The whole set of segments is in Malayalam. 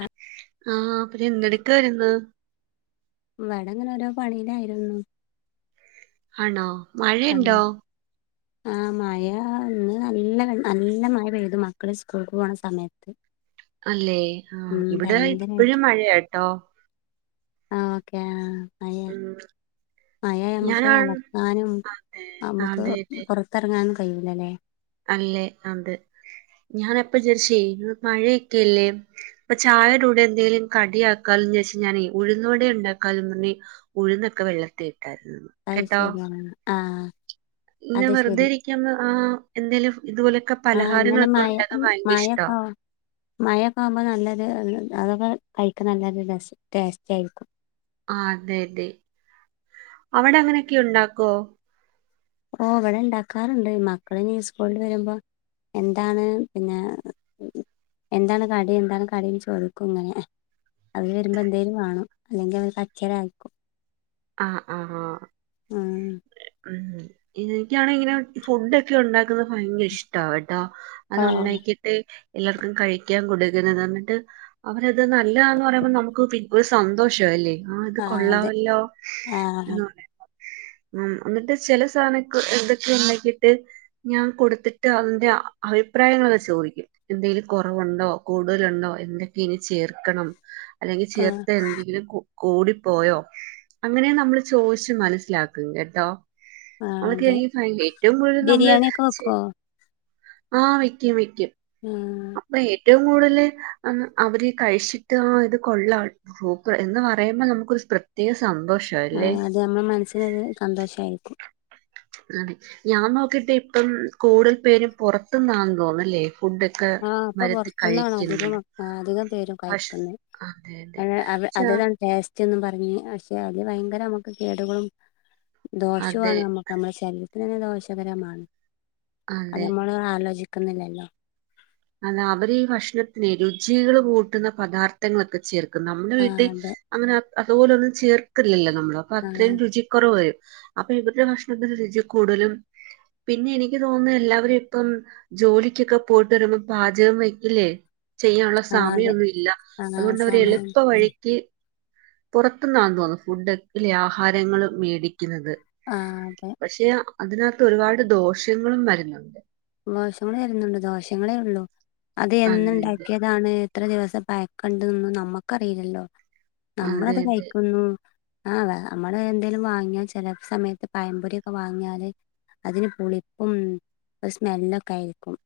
ആഹ് ആ പിന്നെ എന്തട്ക്കായിര്ന്ന് ഇവടങ്ങന ഓരോ പണിയിലായിരുന്നു ആണോ, മഴയുണ്ടോ ആ മഴ ഇന്നു നല്ല നല്ല മഴപെയ്തു മക്കള് സ്കൂൾക്ക് പോണ സമയത്ത് അല്ലേ ആ ഉം ഇവടെ ഇപ്പഴും ഭയങ്കരായിട്ട് മഴയാട്ടോ ആ ഓക്കെ ആ മഴ ഉം മഴയായ നമുക്ക് ഞാനാണ് അലക്കാനും അതെ നമുക്കു അതെ അതെ പൊർ ത്തർങ്ങാനും കഴിയൂല ലെ അല്ലേ അതെ ഞനപ്പ വിചാരിച്ചേ ഇന്ന് മഴക്കല്ലേ അപ്പ ചായടെ കൂടെ എന്തെലും കടിയാക്കാലോന്ന് വിചാരിച്ചു ഞാനെ ഉഴുന്നു വട ഇണ്ടാക്കാലോന്ന് ഉഴുന്നൊക്കെ വെള്ളത്തിലിട്ടായിരുന്നു അത് ശരിയാണ് ആ ഇങ്ങനെ വെർതെ ഇരിക്കുന്ന ആ എന്തേലും ഇതുപോലക്കെ ആഹ് അങ്ങനെ പലഹാരങ്ങളൊക്ക ഉണ്ടാക്കാൻ ഭയങ്കര ഇഷ്ടമാ മഴ ഒക്ക ആവുമ്പ നല്ലൊരു, അതൊക്കെ കഴിക്ക നല്ലൊരു രസ ടേസ്റ്റായിരിക്കും ആ അതെ അതെ അവടെ അങ്ങനെയൊക്കെയുണ്ടാക്കൊ ഓ ഇവിടെയുണ്ടാക്കാറുണ്ട് മക്കളി സ്കൂളിൽ നിന്നു വരുമ്പോ എന്താണ് പിന്നെ എന്താണുകാര്യം, എന്താണുകാര്യം എന്നു ചോദിക്കുമിങ്ങനെ അവരുവരുമ്പോ എന്തേലും കാണും അല്ലെങ്കിൽ അവരു കരച്ചിലായിരിക്കും ആഹ് ആഹ് ആഹ് ആഹ് ഉം എനിക്കാണേലിങ്ങനെ ഫുഡൊക്കെയുണ്ടാക്കുന്നതു ഭയങ്കരയിഷ്ടമാ കേട്ടോ ആഹ് അതുണ്ടാക്കിയിട്ട് എല്ലാ വർക്കും കഴിക്കാൻ കൊടുക്കുന്നതെന്നിട്ട് അവരതുനല്ലാന്ന് പറയുമ്പോ നമുക്കിപ്പോ ഒരു സന്തോഷ വാല്ലേ ആഹ് ഇത് ആ അതെ കൊള്ളാവല്ലോ ആ എന്ന് പറ ഉംഎന്നിട്ട് ചില സാധനംഎന്തൊക്ക യോ ഉണ്ടാക്കിയിട്ട് ഞാൻ കൊടുത്തിട്ട് അതിന്റെ അഭിപ്രായങ്ങളൊക്കെ ചോദിക്കും എന്തേലും കുറവുണ്ടോ കൂടുതലുണ്ടോ എന്തൊക്കെയിനി ചേർക്കണം അല്ലെങ്കി ആ ചേർത്തതെന്തെങ്കിലും കൂകൂടിപ്പോയോ അങ്ങനെ നമ്മളു ചോയിച്ചു മനസ്സിലാക്കും കേട്ടോ ആ അതെ അതൊക്കെയെനിക്കു ഭയങ്ക ഏറ്റവും കൂടുതൽ നമ്മളു ബിരിയാണിയൊക്കെ ചെയ് വെക്കുവോ ആഹ്‌ വയ്ക്കും വയ്ക്കും ആഹ് അപ്പ ഏറ്റവും കൂടുതലുഅവരു കഴിച്ചിട്ട് ആഹ് ഇതു കൊള്ളാം സൂപ്പർ എന്നുപറയുമ്പോ നമുക്കൊരു പ്രത്യേക സന്തോഷം അല്ലേ ആഹ് അത് നമ്മളെ മനസ്സിനൊരു സന്തോഷായിരിക്കും അതെ ഞാൻ നോക്കിയിട്ടിപ്പം കൂടുതലും പേരും പുറത്തുന്നാന്നു തോന്നുന്നല്ലേ ഫുഡ് ആഹ് ഇപ്പൊ പുറത്തു നിന്നാണധികം അധികം പേരും ഭക്ഷ കഴിക്കുന്നേ അതെ അതെ അ അത് ച്ച അതെല്ലാംടേസ്റ്റ് ന്നും പറഞ്ഞു പക്ഷേ യതുഭയങ്കര നമുക്ക് കേടുകളും അതെ ദോഷവാണ് നമ്മക്ക് നമ്മുടെ ശരീരത്തിനു തന്നെ ദോഷകരമാണ് അതു അതെ നമ്മളാലോചിക്കുന്നില്ലല്ലോ അല്ലയവരീ ഭക്ഷണത്തിനെ രുചികളുകൂട്ടുന്ന പദാർഥങ്ങളൊക്കെ ചേർക്കും നമ്മുടെ ആ വീട്ടിൽ അതെ അങ്ങനെയതു പോലൊന്നും ചേർക്കില്ലല്ലോ നമ്മള് ആ അപ്പൊളത്രയും രുചിക്കുറവുവരും. അപ്പൊ ഇവരുടെ ഭക്ഷണത്തിനു രുചിക്കൂടുതലും പിന്നെ യെനിക്കുതോന്നുന്നു എല്ലാവരുമിപ്പം ജോലിക്കൊക്കെ പോയിട്ടു വരുമ്പോം പാചകം വെക്കില്ലേ ആ അതെ ചെയ്യാനുള്ളസമയമൊന്നുല്ല ആ അതുകൊണ്ടവര് സമയം എളുപ്പ വഴിക്ക് പുറത്തുനിന്നാന്നു തോന്നുന്നു ഫുഡ് അല്ലേ ആഹാരങ്ങളുമേടിക്കുന്നത് ആഹ് അതെ പക്ഷെയതിനകത്ത് ഒരുപാടുദോഷങ്ങളും വരുന്നുണ്ട് ദോഷങ്ങൾ വരുന്നുണ്ട് ദോഷങ്ങളേയുള്ളൂ അത് അതെ അതെ എന്നുണ്ടാക്കിയാ യതാണ് എത്ര ദിവസത്തെ പായ്ക്കുണ്ടെന്നൊന്നും നമ്മുക്കറിയില്ലല്ലോ അതെ നമ്മളതുകഴിക്കുന്നു ആഹ് നമ്മള് എന്തേങ്കലും വാങ്ങിയാൽ ചെല സമയത്ത് പയംപൊരിക്കെ വാങ്ങിയാല് അതിന് പുളിപ്പും സ്മെല്ലൊക്കെ ആയിരിക്കും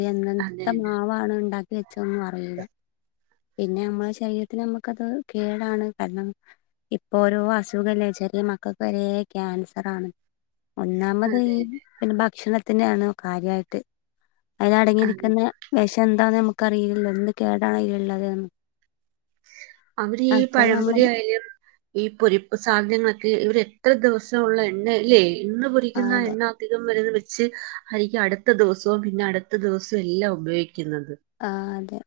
ഇ അതെ എങ്ങനെത്തെ അതെ മാവ ണ് ഉണ്ടാക്കി വെച്ചോനൊന്നുംഅറിയില്ല പിന്നെ നമ്മള് ശരീരത്തിന് നമ്മുക്കത് കേടാണ് കാരണം ഇപ്പോരോ അസുഖല്ലേ വെച്ചാല് മക്കൾക്ക് വരെ ക്യാൻസർ ആണ് ഒന്നാമത് അതെ ഈ അതെ പിന്നെ ഭക്ഷണത്തിന്റെ ആണ് കാര്യയിട്ട് അയ്ൽ അതെ അടങ്ങിയിരിക്കുന്ന വെഷം എന്താന്ന് നമുക്ക് അറിയിലല്ലോ എന്ത് കേടാണ് അയിലള്ളതന്ന് അവര് ഈ പഴമ്പൊരി നമ്മള് ആയാലും ഈ പൊരിപ്പ് സാധനങ്ങളൊക്കെ ഇവർ എത്ര ദിവസം ഉള്ള എണ്ണല്ലേ ഇന്ന് ആ പൊരിക്കുന്ന അതെ എണ്ണ അധികം വര്ന്നത് ച്ച് ആരിക്കു അടുത്ത ദിവസവും പിന്നെ അടുത്ത ദിവസവും എല്ലാം ഉപയോഗിക്കുന്നത്. ആ, അതെ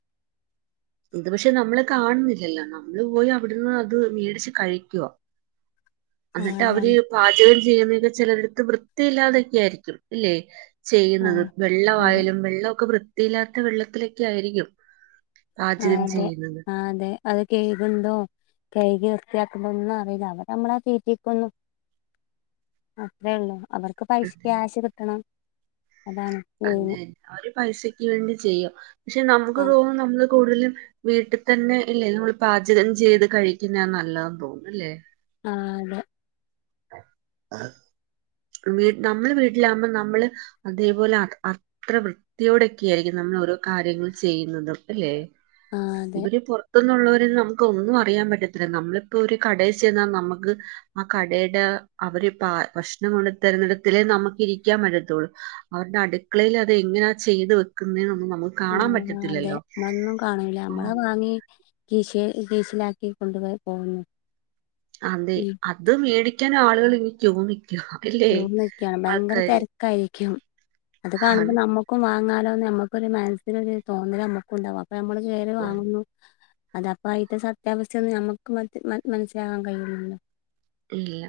ഇത് പക്ഷെ നമ്മള് കാണ്ന്നില്ലല്ലോ നമ്മള് പോയി അവിടുന്ന് അത് മേടിച്ച് കഴിക്കുവ. ആ അന്നിട്ട് അതെ അവര് അം- പാചകം ചെയ്യുന്നെന്റെ ചിലരിടത്ത് വൃത്തിയില്ലാതെക്കെ ആയിരിക്കും ഇല്ലെ. ആ ചെയ്യുന്നത് അതെ വെള്ളവായാലും വെള്ളവൊക്കെ വൃത്തിയില്ലാത്ത വെള്ളത്തിലെക്കെ ആയിരിക്കും. ആ, പാചകം അതെ ചെയ്യുന്നത് ആ, അതെ അത് കെഴ്ക് ഇണ്ടോ കെഴ്കി വൃത്തിയാക്ക്ന്നൊന്നു അറീല. അവര് നമ്മളെ തീറ്റിക്കുന്നു. അത്രേ ഒള്ളു അവർക്ക് പൈസ ക്യാഷ് കിട്ടണം അതാണ്. മെയിൻ അതെ അവര് പൈസക്ക് വേണ്ടി ചെയ്യും. പക്ഷെ, ആ നമുക്ക് തോന്നും നമ്മള് കൂടുതലും വീട്ടിൽ തന്നെ ഇല്ലേ നമ്മൾ പാചകം ചെയ്ത് കഴിക്കുന്നയ നല്ലതെന്ന് തോന്നുന്നു ഇല്ലേ? ആ, അതെ. നമ്മള് വീട്ടിലാവ്മ്പ നമ്മള് അതെ പോലെ അ അത്ര വൃത്തിയോടൊക്കെ ആയിരിക്കും നമ്മൾ ഓരോ കാര്യങ്ങൾ ചെയ്യുന്നത് അല്ലെ? ആ അതെ ഇബര് പൊർ ത്തുന്നുള്ളോരെ ഒന്നു നമുക്ക് ഒന്നു അറിയാൻ പറ്റത്തില്ല. നമ്മളിപ്പോ ഒരു കടേ ചെന്നാൽ നമ്മക്ക് ആ ക ടേടെ അവര് ഈ പാ ഭക്ഷണം കൊണ്ട് തരുന്നെട്ത്ത്ലെ നമക്ക് ഇരിക്കാൻ പറ്റത്തുള്ളൂ. അവരുടെ അടുക്കളയിൽ അത് എങ്ങനാ ചെയ്ത് വെക്ക്ന്നെ ഒന്ന് നമ്മ ആ അതെ [unintelligible] കാണൂല ഉം നമ്മള് അഹ് വാങ്ങി. കീശെ കീശിലാക്കി കൊണ്ടു പോ പോവെല്ലേ അതെ അത് മേടിക്കാൻ ആളുകള് ഇങ്ങ് ക്യൂ നിക്ക്. ക്യൂ നിക്കാണ്. ഭയങ്കര തെരക്കായിരിക്കും. അത് കാണുമ്പോ ആണ് നമ്മ ഇക്കും വാങ്ങാലോന്ന് നമ്മക്കൊരു മനസ്സിന് ഒരു തോന്നല് നമ്മക്ക് ഇണ്ടാവു അപ്പ നമ്മള് കേറി ഉം. വാങ്ങുന്നു. അത അപ്പ അയിന്റെ സത്യാവസ്ഥ ഒന്നും നമക്ക് മറ്റ് മനസ്സിലാവാൻ കഴിയൂലല്ലോ. ഇല്ല,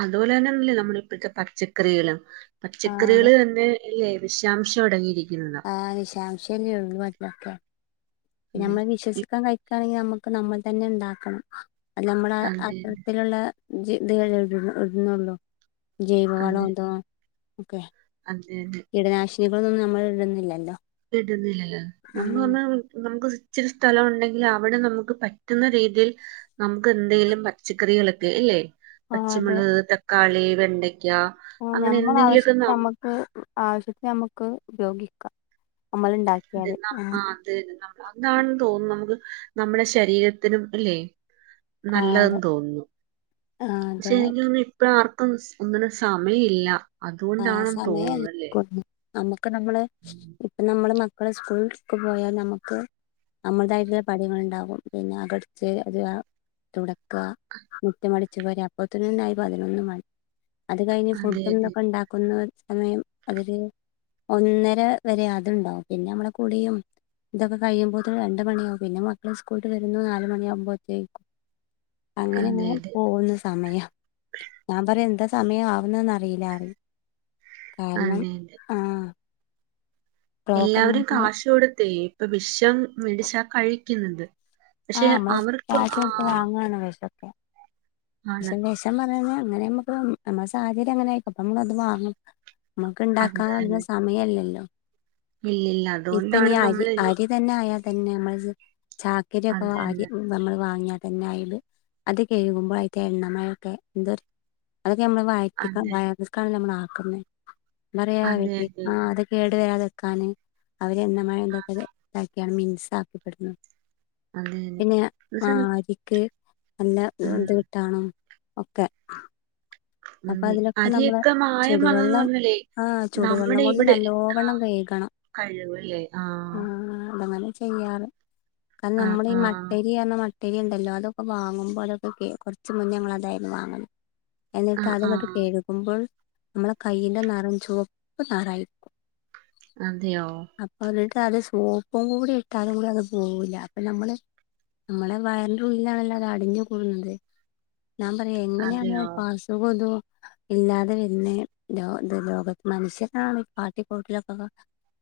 അതുപോലെ തന്നെല്ലേ നമ്മളിപ്പഴത്തെ പച്ചക്കറികള് ആഹ് പച്ചക്കറികള് തന്നെ അല്ലേ വിഷാംശം അടങ്ങിയിരിക്കുന്നതാ. ആ വിശാംഷന്നെ ഒള്ളൂ [unintelligible] അതെ നമ്മള് ഈ- വിശ്വസിക്കാൻ കഴിക്ക് ആണെങ്കിൽ നമ്മക്ക് നമ്മൾ തന്നെ ഇണ്ടാക്കണം. അല്ല നമ്മള് അതെ അത്തരത്തിലുളള [unintelligible] ഇത് ഇട്ന്നൊള്ളൂ. ജൈവ വളം അതെ എന്തോ ഒക്കെ അതെ, അതെ കീടനാശിനികളൊന്നും നമ്മള് ഇടുന്നില്ലല്ലോ? ഇത് ഇടുന്നില്ലല്ലോ നമ്മള് ഉം പറഞ്ഞാ അവർക്ക് നമക്ക് ഇച്ചിരി സ്ഥലം ഉണ്ടെങ്കിൽ അവിടെ നമുക്ക് പറ്റുന്ന രീതിയിൽ നമുക്ക് എന്തെലും പച്ചക്കറികളൊക്കെ ഇല്ലേ ആഹ് അതെ പച്ചിമുളക്, തക്കാളി, വെണ്ടയ്ക്ക അങ്ങനെ എന്തെങ്കിലുമൊക്കെ നമ് ക്ക്ആവശ്യത്തിന് നമ്മക്ക് ഉപയോഗിക്കാം നമ്മള് ഇണ്ടാ അതെ, ആ അത് അതാണെന്ന് തോന്നുന്നു നമുക്ക് നമ്മടെ ശരീരത്തിനും അല്ലെ അതെ നല്ലതെന്ന് തോന്നുന്നു. ആ അതെ പക്ഷെ, എനിക്ക് തോന്നുന്നെ ഇപ്പ ആർക്കും ഒന്നിനും സമയ ഇല്ല അതുകൊണ്ടാണന്ന് തോന്നുന്നു അല്ലേ നമക്ക് നമ്മളെ ഇപ്പ നമ്മള് മക്കള് സ്കൂൾക്ക് പോയാല് നമ്മക്ക് നമ്മൾതായിട്ട്ള്ള പണികൾ ഇണ്ടാവും. പിന്നെ അകട്ച്ചേര് അത് ആ തുടക്ക്, മുറ്റമടിച്ച് വാര് അപ്പോത്ത്ന് തന്നെ ആയി പതിനൊന്ന് മണി. അത് കഴിഞ്ഞ് അതെ ഫുഡും അതെ ഇതൊക്കെ ഇണ്ടാക്കുന്ന ഒര് സമയം അതൊരു ഒന്നര വരെ അതുണ്ടാവും പിന്നെ അമ്മളെ കുളിയും ഇതൊക്കെ കഴിയുമ്പോത്തിനും എന്റെ പണിയാവും പിന്നെ മക്കൾ സ്കൂളിട്ട് വരുന്നു നാല് മണി ആവുമ്പോത്തേക്കും അങ്ങനെ അതെ അങ്ങനെ അതെ പോന്ന് സമയം. ഞാൻ പറയും എന്താ സമയം ആവുന്ന് ന്ന് അറീല കാരണം അതെ അതെ ആഹ്. എല്ലാവരും കാശ് കൊടുത്തേ ഇപ്പൊ വിഷം മേടിച്ചാ കഴിക്കുന്നത്. പക്ഷെ അവർക്ക് ആഹ് ങ്ങന വശൊക്കെ. പക്ഷെ വിഷം പറഞ്ഞഴിഞ്ഞ അങ്ങനെ നമ്മുക്ക് നമ്മളെ സാഹചര്യം അങ്ങനെ ആയിക്കും അപ്പൊ നമ്മളത് വാങ്ങും. നമക്ക് അത് ഇണ്ടാക്കൻ അതിന് സമയല്ലല്ലോ. ഇല്ല ഇല്ല ഇപ്പൊ ഇനി അതുകൊണ്ടാണ് അരി നമ്മള് ഇനി അരി തന്നെ ആയാ തന്നെ നമ്മൾ ഇജ് ചാക്കരിയൊക്കെ അത് വ അരി തന്നെ നമ്മള് വാങ്ങിയ തന്നെ ആ ഇത് അത് കേഴുകുമ്പോൾ ത എണ്ണ മഴൊക്കെ എന്തൊരു അതൊക്കെ നമ്മള് വഴറ്റി ക്ക അതെ വയാണ നമ്മൾ ആക്കുന്നത്. മറയാവറ്റെ ആഹ് അതെ കേടു വരാതിക്കാന് അവര് എണ്ണ മഴ എന്തൊക്കെ ഇതാക്കിയാണ് മിനുസ ആക്കിതെരുന്നേ. അതെ അതെ പിന്നെ എന്നുവെച്ചാ ആഹ് അരിക്ക് അല്ല ഉം എന്ത് കിട്ടാണം ഒക്കെ. അപ്പൊ ഉന്തെ അതിലൊക്കെ നമ്മള് അരിയൊക്കെ മായം വന്നെന്ന് ചുടുവെള്ളം പറഞ്ഞില്ലേ ആഹ് ചുടുവെള്ളം നമ്മുടെ കൊണ്ട് ഇവിട് നല്ലോവണ്ണം ആഹ്. കഴുകണം കഴിവ് ല്ലേ ആഹ്. ചെയ്യാറ് കാരണം ആ നമ്മളെ ഈ ആ മട്ടെരിയറഞ ട്ടെരി ഉണ്ടല്ലോ അതൊക്കെ വാങ്ങുമ്പോ അതൊക്കെ കെ കുറച്ച് മുന്നേ ഞങ്ങള് അതായിരുന്നു വാങ്ങുന്നെ എൻ ആ ത ആ അതങ്ങട്ട് കെഴുകുമ്പോൾ നമ്മളെ കൈയിലെ നെറം ചുവപ്പ് നെറായിരിക്കും. അതെയോ? അപ്പൊ അതിട്ട അത് സോപ്പും കൂടി ഇട്ടാലും കൂടി അത് പോവൂല അപ്പൊ നമ്മള് നമ്മളെ വയറിന്റെ ഉള്ളിലാണല്ലോ അത് അടിഞ്ഞു കൂടുന്നത് ഞാൻ പറയാ എങ്ങനെയാണ് അത് അതെയോ പാസ് തുകൊന്തോ. ഇല്ലാതെ വെരുന്നെ ലോ ഇത് ലോക മനുഷ്യാണ് ഈ കാട്ടി കൂട്ടലൊക്കെ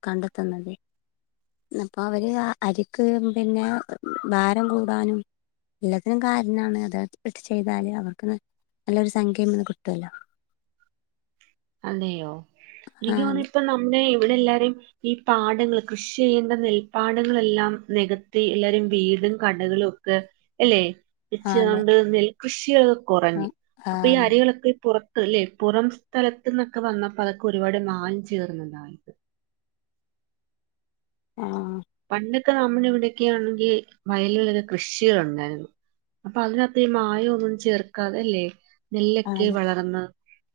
കണ്ടെത്തുന്നതെ. അപ്പൊ അവര് ആ അരിക്ക് പിന്നെ ഭാരം കൂടാനും എല്ലാത്തിനും കാരനാണ് അത് ഇട്ട് ചെയ്താല് അവർക്ക്ന്ന് സംങ്ക്യം ഒന്ന് കിട്ടും അല്ലോ. അതെയോ എനിക്ക് തോന്ന് ആഹ് ഇപ്പ നമ്മെ ഇവിടെ എല്ലാരേം ഈ പാടങ്ങൾ കൃഷി ചെയ്യേണ്ട നെൽപ്പാടങ്ങളെല്ലാം നികത്തി എല്ലാരും വീട് കടകൾ ഒക്കെ അല്ലേ. വെച്ച് അതെ കൊണ്ട് നെൽ കൃഷികള് കുറഞ്ഞ് ആഹ് അപ്പൊ ഈ ആഹ് അരികളൊക്കെ ഈ പുറത്ത് അല്ലെ പുറം സ്ഥലത്ത് ന്നൊക്കെ വന്നപ്പോ അതൊക്കെ ഒരുപാട് മായം ചേർന്നതായിണ്ട്. ആഹ്. പണ്ടൊക്കെ നമ്മളെ ഇവിടെയൊക്കെ ആണെങ്കി വയലുകളിൽ കൃഷികളുണ്ടായിരുന്നു. അപ്പൊ അതിനാത്ത് മായം ഒന്നും ചേർക്കാതെ അല്ലേ നെല്ലൊക്കെ അതെ വളർന്ന്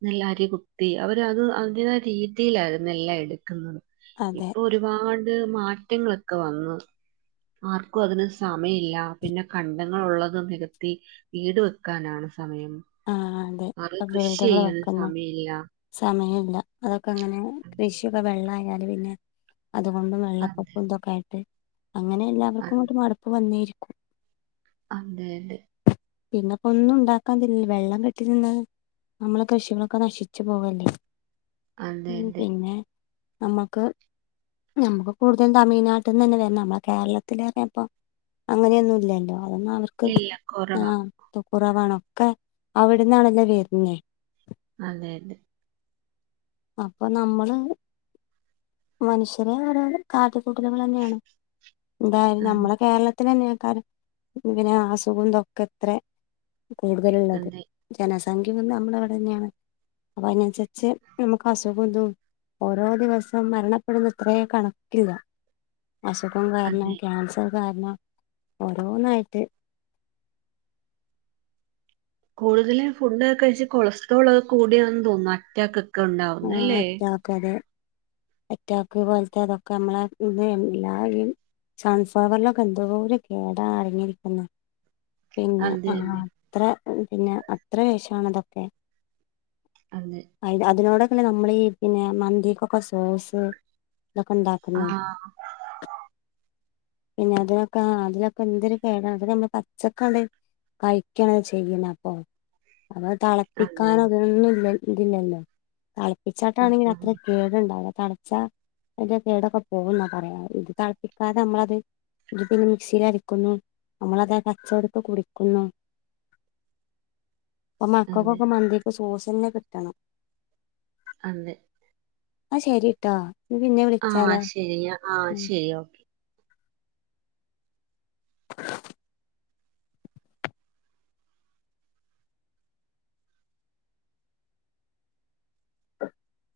നെല്ലരി കുത്തി അവര് അത് അതി രീതിയിലായിരുന്നു എല്ലാം എടുക്കുന്നത് അതെ ഇപ്പൊ ഒരു ഒരുപാട് മാറ്റങ്ങളൊക്കെ വന്ന്. ആർക്കും അതിന് സമയില്ല പിന്നെ കണ്ടങ്ങൾ ഉള്ളത് നികത്തി വീട് വെക്കാനാണ് സമയം. ആഹ് അതെ അത് അ കൃഷി വീടിവിടെ ചെയ്യാനും വെക്കുന്നെ. സമയമില്ല സമയം ഇല്ല അതൊക്കെ അങ്ങനെ കൃഷിയൊക്കെ വെള്ള ആയാല് പിന്നെ അതുകൊണ്ടും അതെ വെള്ളപ്പൊപ്പം ഉന്തൊക്കെ ആയിട്ട് അങ്ങനെ എല്ലാവർക്കും അതെ ഇങ്ങോട്ട് മടപ്പ് വന്നേരി അങ്ങോല് പിന്നെപ്പൊ ഒന്നും ഉണ്ടാക്കാതില്ല വെള്ളം കെട്ടിനിന്നാ നമ്മളെ കൃഷികളൊക്കെ നശിച്ചു പോവല്ലേ അതെ അതെ പിന്നെ നമ്മക്ക് ഞമ്മക്ക് കൂടുതലും തമിഴ്നാട്ട്ന്നെന്നെ വരണം നമ്മളെ കേരളത്തിലെക്കെ ഇപ്പോ അങ്ങനെയൊന്നു ഇല്ലല്ലോ അതന്നെ അവർക്ക് ഇല്ല കുറവാ ആഹ് തൊക്കുറവാണ് ഒക്കെ അവിട്ന്നാണല്ലോ വരുന്നേ അതെ അതെ അപ്പൊ നമ്മള് മനുഷ്യരെ ഓരോരെ കാട്ടികൂട്ടലുകളന്നെയാണ് എന്തായാലും അതെ നമ്മളെ കേരള ത്തില്ന്നെക്കാരം ഇങ്ങനെ അസുകം ഇതൊക്കെ ഇത്ര കൂടുതലള്ളത് അതെ ജനസംഖ്യ നമ്മളെ ഇവിടെ തന്നെയാണ് അപ്പൊ അതിനനുസരിച്ച് നമുക്ക് അസുഖം ഇതും ഓരോ ദിവസം മരണപ്പെടുന്നെ എത്ര കണക്കില്ല അസുഖം കാരണം അതെ ക്യാൻസർ കാരണം ഓരോന്നായിട്ട് കൂടുതലും ഫുഡ്ക്കെകഴിച്ച് കൊളസ്ട്രോൾ കൂടിയാണെന്ന് തോന്നുന്നു അറ്റാക്ക് ഉണ്ടാവുന്നു ആഹ് അല്ലേ അറ്റാക് അതെ അറ്റാക്ക് പോലത്തെ ഇതൊക്കെ നമ്മളെ ഇത് എല്ലായി സൺഫ്ലവർ ലൊക്കെ എന്തോ ഒരു കേടാ അടഞ്ഞിരിക്കുന്നെ പിന്നെ അതെ ആഹ് അതെ അത്ര പിന്നെ അത്ര വിശാണ് അതൊക്കെ അതെ അയ് അതിനോട അല്ല നമ്മൾ ഈ പിന്നെ മന്തി ക്കൊക്കെ സോസ് ഇതൊക്കെ ഇണ്ടാക്ക ആഹ് പിന്നെ അതിനോക്ക അതിലൊക്കെ എന്തൊരു കേട അതോക്കെ നമ്മള് പച്ചക്കാണ്ട് കഴിക്കണത് ചെയ്യുന്ന അപ്പൊ അപ്പൊ അതെ തിളപ്പിക്കാനോ ഇതിനൊന്നും ഇത് ഇല്ല ല്ലോ തിളപ്പിച്ചാട്ടാണെങ്കിൽ ആ അത്ര കേടുണ്ടാവൂല്ല തളച്ച അതിന്റെ കേടൊക്കെ പോവും എന്നാ പറയാ ഇത് തളപ്പിക്കാതെ നമ്മളത് ഇത് പിന്നെ മിക്സിൽ അടിക്കുന്നു നമ്മളത് പച്ചോടക്ക കുടിക്കുന്നു ബപ്പൊ അതെ മക്കക്കൊക്ക മന്തിക്ക് സോസ് തന്നെ കിട്ടണം അതെ എന്നാ ശരിട്ടോ ഇഞ്ഞ് പിന്നെ വിളിച്ചാലാ ആഹ് ശരി ഒ [unintelligible] [unintelligible]